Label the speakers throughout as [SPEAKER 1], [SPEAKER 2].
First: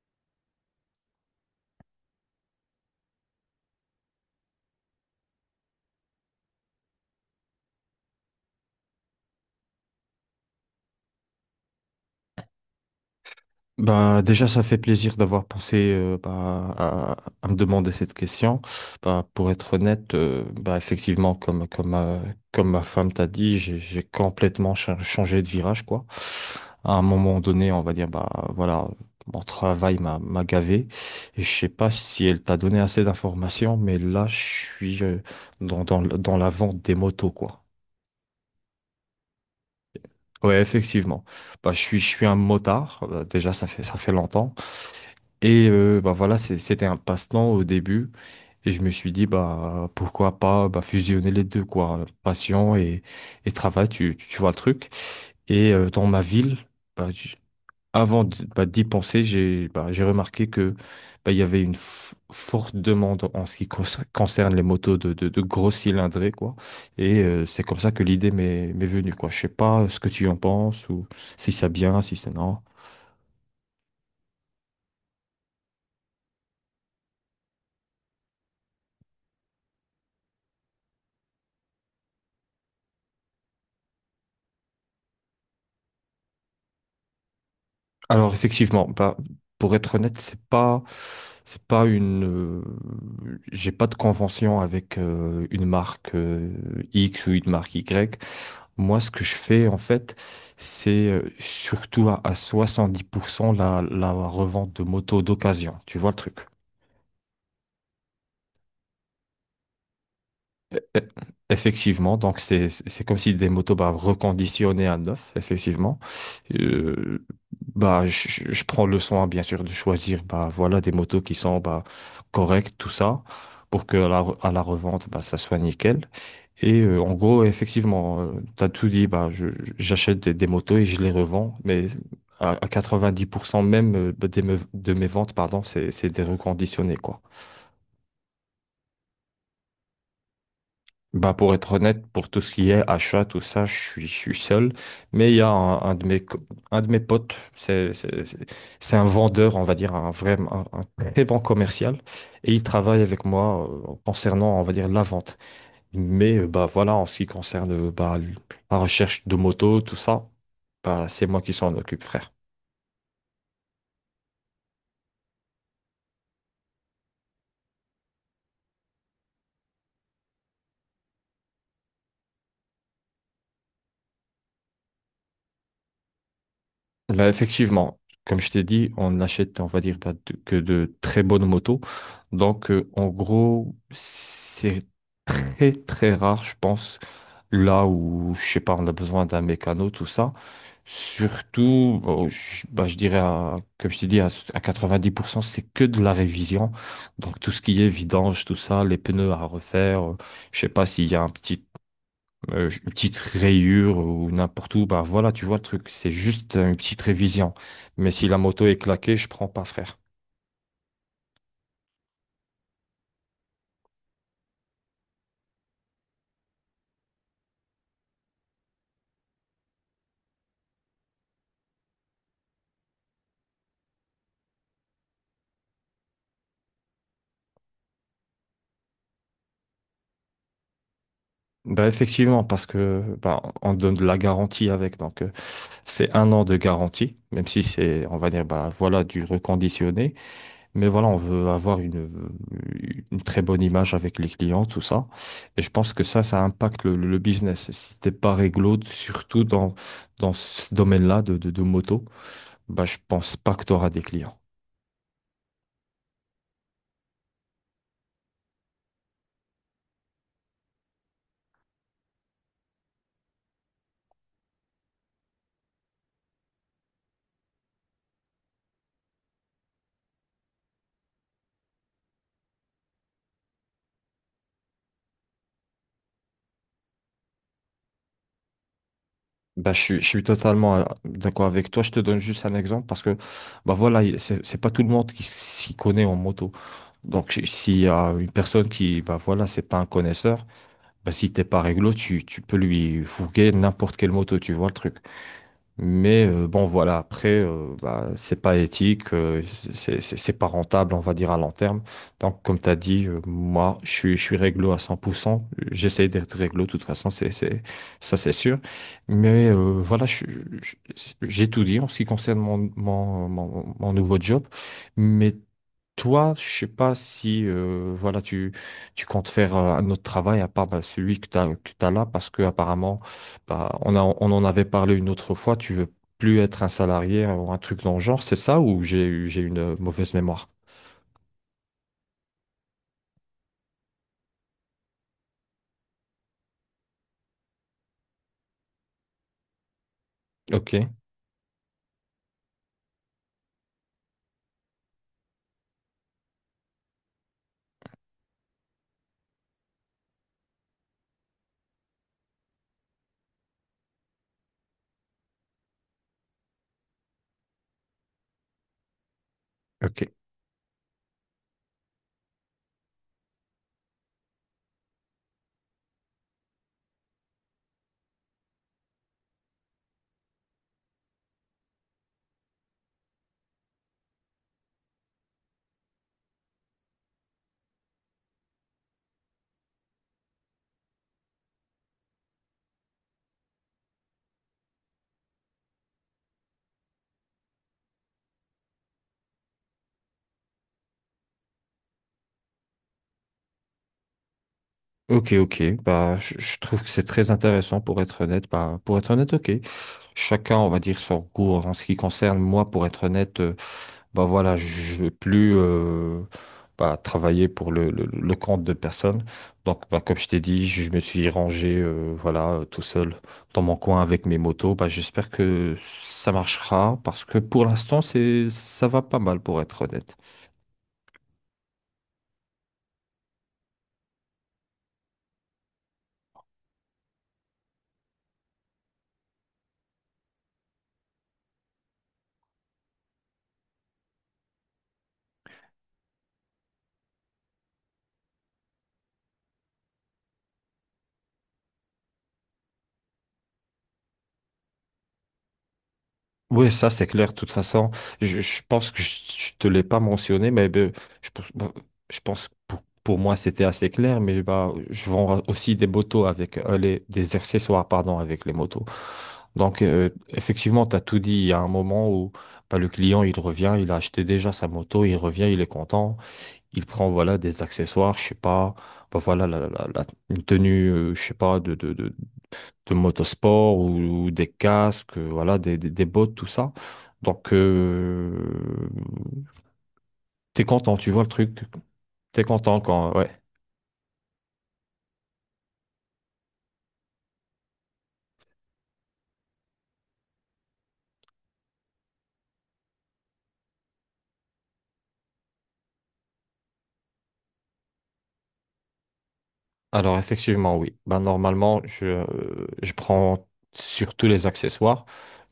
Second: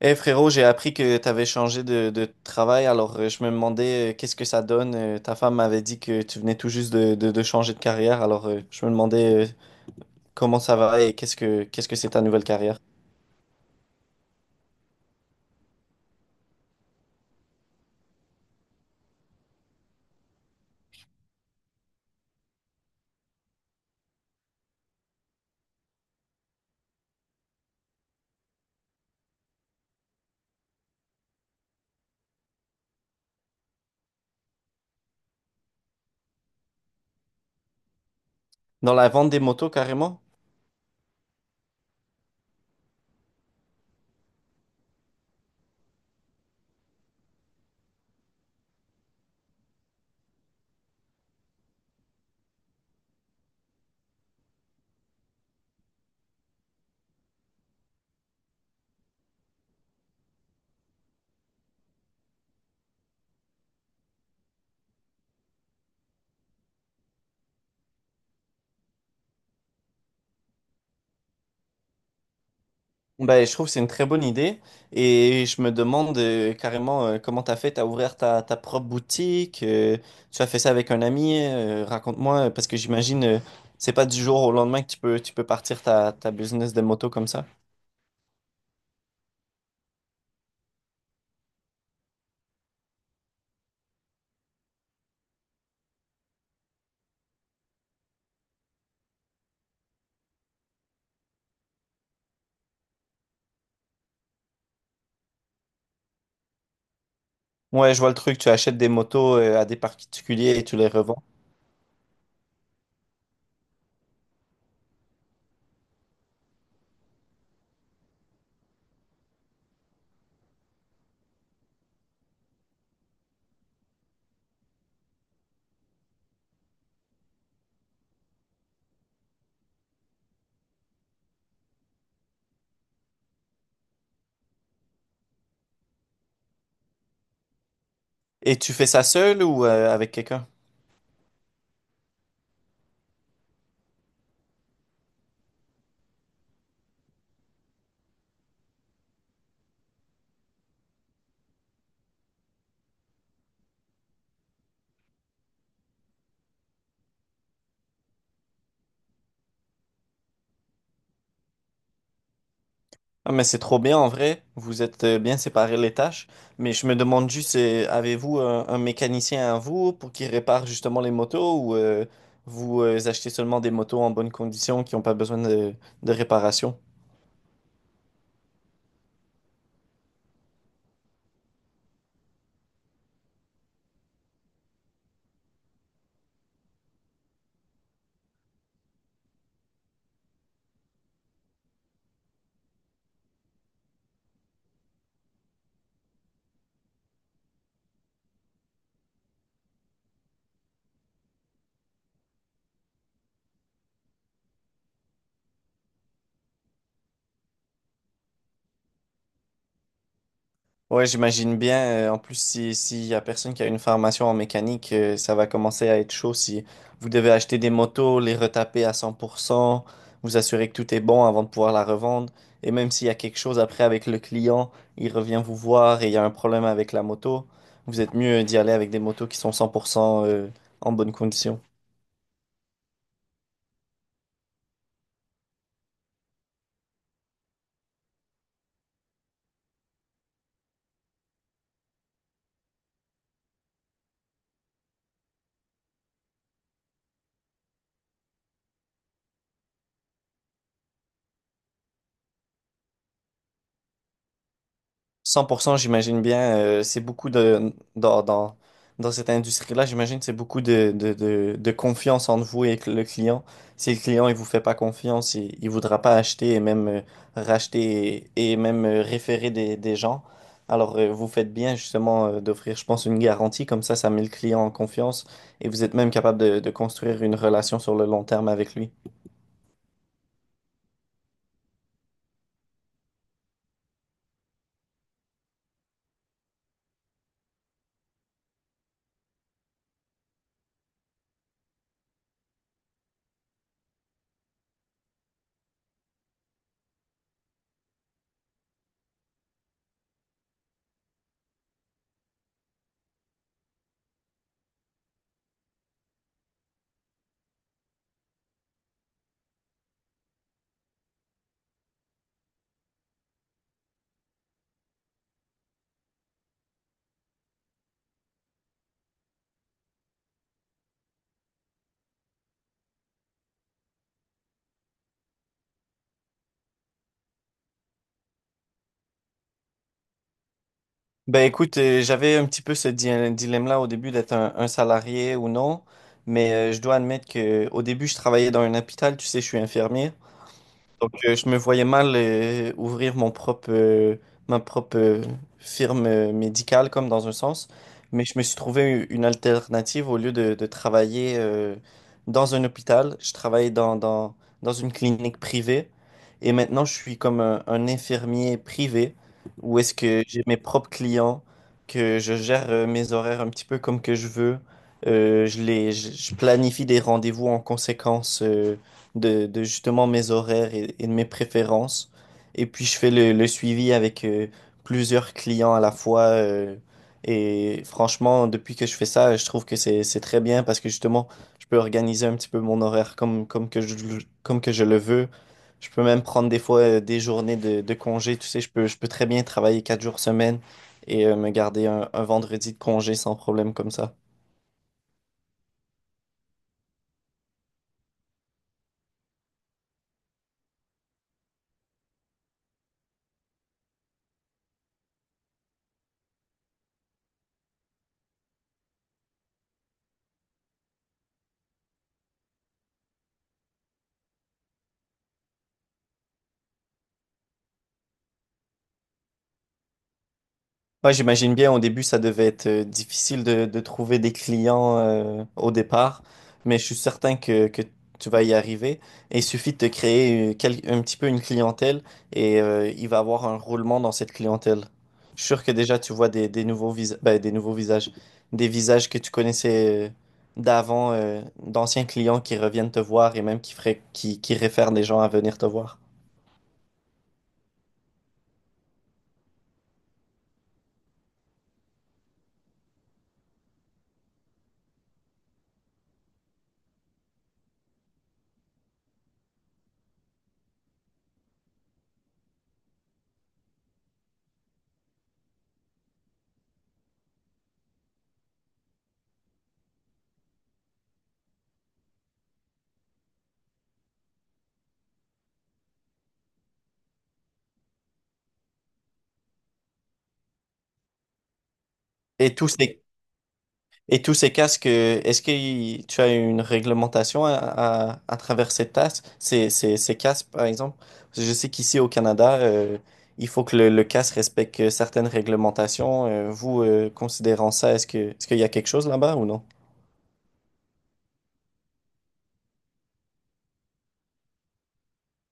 [SPEAKER 1] Eh frérot, j'ai appris que t'avais changé de travail, alors je me demandais qu'est-ce que ça donne. Ta femme m'avait dit que tu venais tout juste de changer de carrière, alors je me demandais comment ça va et qu'est-ce que c'est ta nouvelle carrière.
[SPEAKER 2] Bah, déjà, ça fait plaisir d'avoir pensé bah, à me demander cette question. Bah, pour être honnête, bah, effectivement, comme ma femme t'a dit, j'ai complètement changé de virage, quoi. À un moment donné, on va dire, bah, voilà, mon travail m'a gavé. Et je sais pas si elle t'a donné assez d'informations, mais là, je suis dans la vente des motos, quoi.
[SPEAKER 1] Dans la vente des motos carrément?
[SPEAKER 2] Ouais, effectivement. Bah, je suis un motard. Déjà, ça fait longtemps. Et bah voilà, c'était un passe-temps au début. Et je me suis dit, bah, pourquoi pas bah, fusionner les deux, quoi. Passion et travail, tu vois le truc. Et dans ma ville, bah, j- bah, d'y penser, j'ai remarqué que bah, il y avait une forte demande en ce qui concerne les motos de gros cylindrés, quoi. Et c'est comme ça que l'idée m'est venue, quoi. Je sais pas ce que tu en penses, ou si c'est bien, si c'est non.
[SPEAKER 1] Ben, je trouve que c'est une très bonne idée et je me demande carrément comment t'as fait, t'as ouvert ta propre boutique, tu as fait ça avec un ami, raconte-moi, parce que j'imagine c'est pas du jour au lendemain que tu peux partir ta business de moto comme ça.
[SPEAKER 2] Alors effectivement, bah, pour être honnête, c'est pas une, j'ai pas de convention avec une marque X ou une marque Y. Moi, ce que je fais en fait, c'est surtout à 70% la revente de motos d'occasion. Tu vois le truc?
[SPEAKER 1] Ouais, je vois le truc. Tu achètes des motos à des particuliers et tu
[SPEAKER 2] E-
[SPEAKER 1] les
[SPEAKER 2] e-
[SPEAKER 1] revends.
[SPEAKER 2] Effectivement, donc c'est comme si des motos bah, reconditionnées à neuf, effectivement. Euh, bah je prends le soin bien sûr de choisir bah voilà des motos qui sont bah correctes tout ça pour que à la, à la revente bah ça soit nickel. Et en gros effectivement, tu as tout dit bah j'achète des motos et je les revends, mais à 90% même bah, des de mes ventes pardon c'est des reconditionnés quoi.
[SPEAKER 1] Et tu fais ça seul ou avec quelqu'un?
[SPEAKER 2] Bah pour être honnête, pour tout ce qui est achat, tout ça, je suis seul. Mais il y a un de mes, un de mes potes, c'est un vendeur, on va dire, un vrai, un très bon commercial. Et il travaille avec moi concernant, on va dire, la vente. Mais bah voilà, en ce qui concerne bah, la recherche de moto, tout ça, bah c'est moi qui s'en occupe, frère.
[SPEAKER 1] Ah, mais c'est trop bien en vrai. Vous êtes bien séparés les tâches. Mais je me demande juste, avez-vous un mécanicien à vous pour qu'il répare justement les motos ou vous achetez seulement des motos en bonne condition qui n'ont pas besoin de réparation?
[SPEAKER 2] Bah, effectivement, comme je t'ai dit, on n'achète, on va dire, pas de- que de très bonnes motos. Donc, en gros, c'est très, très rare, je pense, là où, je sais pas, on a besoin d'un mécano, tout ça. Surtout, bon, je, bah, je dirais, comme je t'ai dit, à 90%, c'est que de la révision. Donc, tout ce qui est vidange, tout ça, les pneus à refaire, je sais pas s'il y a un petit une petite rayure ou n'importe où, bah voilà, tu vois le truc, c'est juste une petite révision. Mais si la moto est claquée, je prends pas, frère.
[SPEAKER 1] Ouais, j'imagine bien. En plus, si, s'il y a personne qui a une formation en mécanique, ça va commencer à être chaud si vous devez acheter des motos, les retaper à 100%, vous assurer que tout est bon avant de pouvoir la revendre. Et même s'il y a quelque chose après avec le client, il revient vous voir et il y a un problème avec la moto, vous êtes mieux d'y aller avec des motos qui sont 100% en bonne condition.
[SPEAKER 2] Bah effectivement, parce que bah, on donne de la garantie avec, donc c'est 1 an de garantie, même si c'est, on va dire, bah voilà, du reconditionné, mais voilà, on veut avoir une très bonne image avec les clients, tout ça. Et je pense que ça impacte le business. Si t'es pas réglo, surtout dans, dans ce domaine-là de moto, bah je pense pas que tu auras des clients.
[SPEAKER 1] 100%, j'imagine bien, c'est beaucoup de, dans cette industrie-là, j'imagine que c'est beaucoup de confiance entre vous et le client. Si le client, il vous fait pas confiance, il voudra pas acheter et même racheter et même référer des gens. Alors, vous faites bien justement d'offrir, je pense, une garantie. Comme ça met le client en confiance et vous êtes même capable de construire une relation sur le long terme avec lui.
[SPEAKER 2] Bah, je suis totalement d'accord avec toi. Je te donne juste un exemple parce que bah voilà, c'est pas tout le monde qui s'y connaît en moto. Donc s'il y a une personne qui bah voilà, c'est pas un connaisseur, bah si t'es pas réglo, tu peux lui fourguer n'importe quelle moto, tu vois le truc. Mais bon, voilà, après, bah, c'est pas éthique, c'est pas rentable, on va dire, à long terme. Donc, comme tu as dit, moi, je suis réglo à 100%. J'essaie d'être réglo, de toute façon, c'est, ça, c'est sûr. Mais voilà, j'ai tout dit en ce qui concerne mon nouveau job. Mais toi, je sais pas si voilà tu comptes faire un autre travail à part bah, celui que t'as là parce que apparemment bah, on en avait parlé une autre fois. Tu veux plus être un salarié ou un truc dans le genre, c'est ça ou j'ai une mauvaise mémoire?
[SPEAKER 1] Ben écoute, j'avais un petit peu dilemme-là au début d'être un salarié ou non, mais je dois admettre que au début je travaillais dans un hôpital, tu sais, je suis infirmier.
[SPEAKER 2] Ok,
[SPEAKER 1] Donc, je me voyais mal ouvrir mon propre, ma propre firme médicale, comme dans un sens. Mais je me suis trouvé une alternative au lieu de travailler dans un hôpital. Je travaille dans une clinique privée. Et maintenant, je suis comme un infirmier privé, où est-ce
[SPEAKER 2] ok,
[SPEAKER 1] que j'ai mes propres clients, que je gère mes horaires un petit peu comme que je veux. Je planifie des rendez-vous en conséquence de justement mes horaires et de mes préférences. Et puis je fais le suivi avec plusieurs clients à la fois. Et franchement, depuis que je fais ça, je trouve que c'est très bien parce que justement, je peux organiser un petit peu mon horaire comme que je le veux. Je peux même prendre des fois des journées de congé. Tu sais, je peux très bien travailler quatre jours semaine et me garder un vendredi de congé sans problème comme ça.
[SPEAKER 2] ok, ok. Bah, je trouve que c'est très intéressant pour être honnête. Bah, pour être honnête, ok. Chacun, on va dire, son goût en ce qui concerne moi. Pour être honnête, bah voilà, je veux plus bah, travailler pour le, le compte de personne. Donc, bah, comme je t'ai dit, je me suis rangé voilà, tout seul dans mon coin avec mes motos. Bah, j'espère que ça marchera parce que pour l'instant, ça va pas mal pour être honnête.
[SPEAKER 1] Ouais, j'imagine bien, au début, ça devait être difficile de trouver des clients au départ, mais je suis certain que tu vas y arriver. Et il suffit de te créer un petit peu une clientèle et il va avoir un roulement dans cette clientèle. Je suis sûr que déjà, tu vois des, ben, des nouveaux visages, des visages que tu connaissais d'avant, d'anciens clients qui reviennent te voir et même qui feraient, qui réfèrent les gens à venir te voir.
[SPEAKER 2] Oui, ça c'est clair. De toute façon, je pense que je, ne te l'ai pas mentionné, mais ben, je, pense ben, je pense que pour moi c'était assez clair. Mais bah, je vends aussi des motos avec des accessoires, pardon, avec les motos. Donc effectivement, tu as tout dit. Il y a un moment où bah, le client il revient, il a acheté déjà sa moto, il revient, il est content, il prend voilà des accessoires, je sais pas, bah, voilà une tenue, je sais pas de motosport ou des casques, voilà, des bottes, tout ça. Donc, t'es content, tu vois le truc. T'es
[SPEAKER 1] Et tous
[SPEAKER 2] content
[SPEAKER 1] ces,
[SPEAKER 2] quand, ouais.
[SPEAKER 1] Et tous ces casques, est-ce tu as une réglementation à travers ces tasses, ces casques, par exemple? Parce que je sais qu'ici au Canada, il faut que le casque respecte certaines réglementations. Vous, considérant ça, est-ce qu'il y a quelque chose là-bas ou non?
[SPEAKER 2] Alors, effectivement, oui. Ben, normalement, je prends sur tous les accessoires,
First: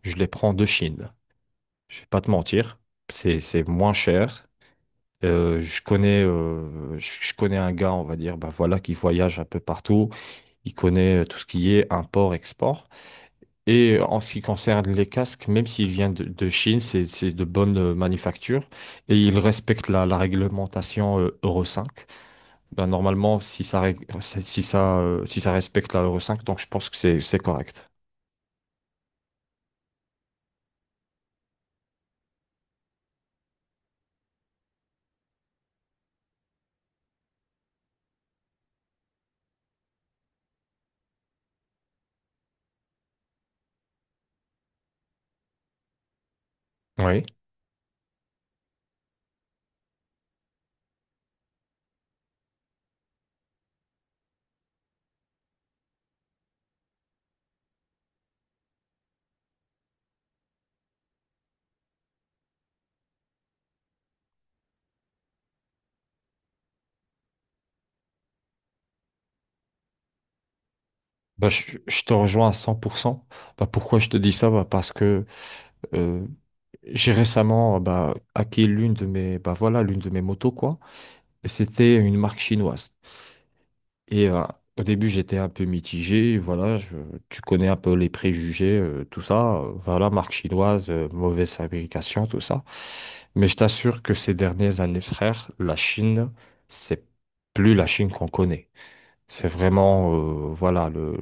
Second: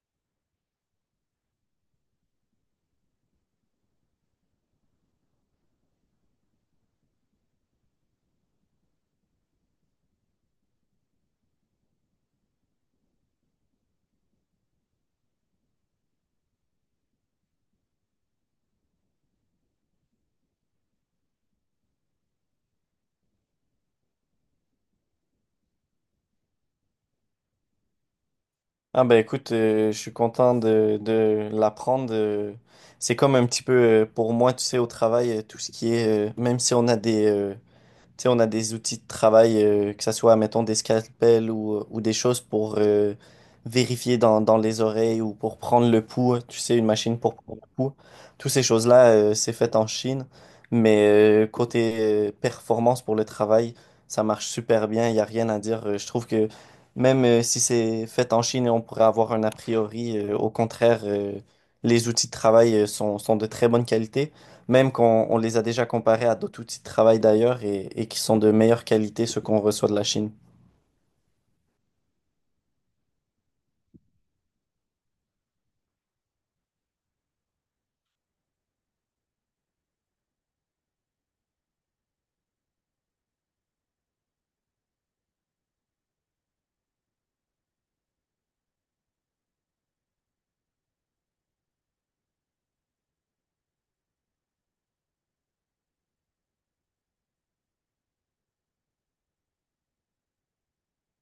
[SPEAKER 2] je les prends de Chine. Je vais pas te mentir, c'est moins cher. Je connais, je connais un gars, on va dire, ben voilà, qui voyage un peu partout. Il connaît tout ce qui est import-export. Et en ce qui concerne les casques, même s'ils viennent de Chine, c'est de bonne manufacture et ils respectent la, la réglementation Euro 5. Ben, normalement, si ça, si ça respecte la Euro 5, donc je pense que c'est correct.
[SPEAKER 1] Ah ben écoute, je suis content de l'apprendre. C'est comme un petit peu pour moi, tu sais, au travail, tout ce qui est, même si on a des, tu sais, on a des outils de travail, que ce soit, mettons, des scalpels ou des choses pour vérifier dans les oreilles ou pour prendre le pouls. Tu sais, une machine
[SPEAKER 2] Oui.
[SPEAKER 1] pour prendre le pouls. Toutes ces choses-là, c'est fait en Chine. Mais côté performance pour le travail, ça marche super bien. Il n'y a rien à dire. Je trouve que même si c'est fait en Chine, on pourrait avoir un a priori. Au contraire, les outils de travail sont, sont de très bonne qualité. Même quand on les a déjà comparés à d'autres outils de travail d'ailleurs et qui sont de meilleure qualité, ceux qu'on reçoit de la Chine.
[SPEAKER 2] Bah, je te rejoins à 100%. Bah, pourquoi je te dis ça? Bah, parce que euh, j'ai récemment bah, acquis l'une de mes, bah, voilà, l'une de mes motos, quoi. Et c'était une marque chinoise. Et au début, j'étais un peu mitigé. Voilà, tu connais un peu les préjugés, tout ça. Voilà, marque chinoise, mauvaise fabrication, tout ça. Mais je t'assure que ces dernières années, frère, c'est plus la Chine qu'on connaît. C'est vraiment, voilà,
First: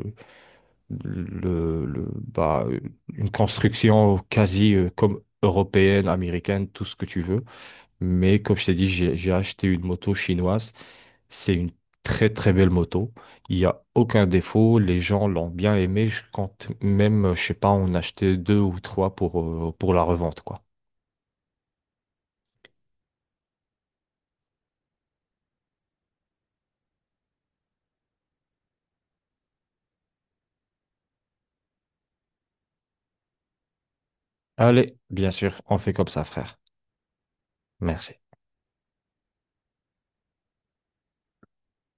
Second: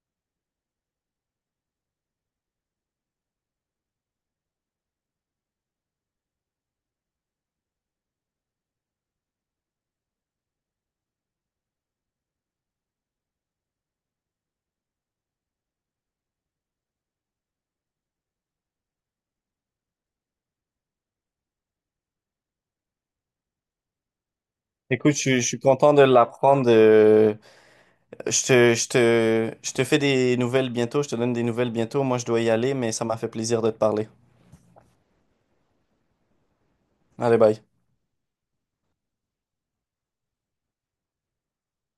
[SPEAKER 2] le, le- bah, une construction quasi, comme européenne, américaine, tout ce que tu veux. Mais comme je t'ai dit, j'ai acheté une moto chinoise. C'est une très très belle moto. Il n'y a aucun défaut. Les gens l'ont bien aimée. Je compte même, je sais pas, en acheter deux ou trois pour la revente, quoi.
[SPEAKER 1] Écoute, je suis content de l'apprendre. Je te fais des nouvelles bientôt, je te donne des nouvelles bientôt. Moi, je dois y aller, mais ça m'a fait plaisir de te parler.
[SPEAKER 2] Allez, bien sûr, on fait comme ça, frère.
[SPEAKER 1] Allez, bye.
[SPEAKER 2] Merci.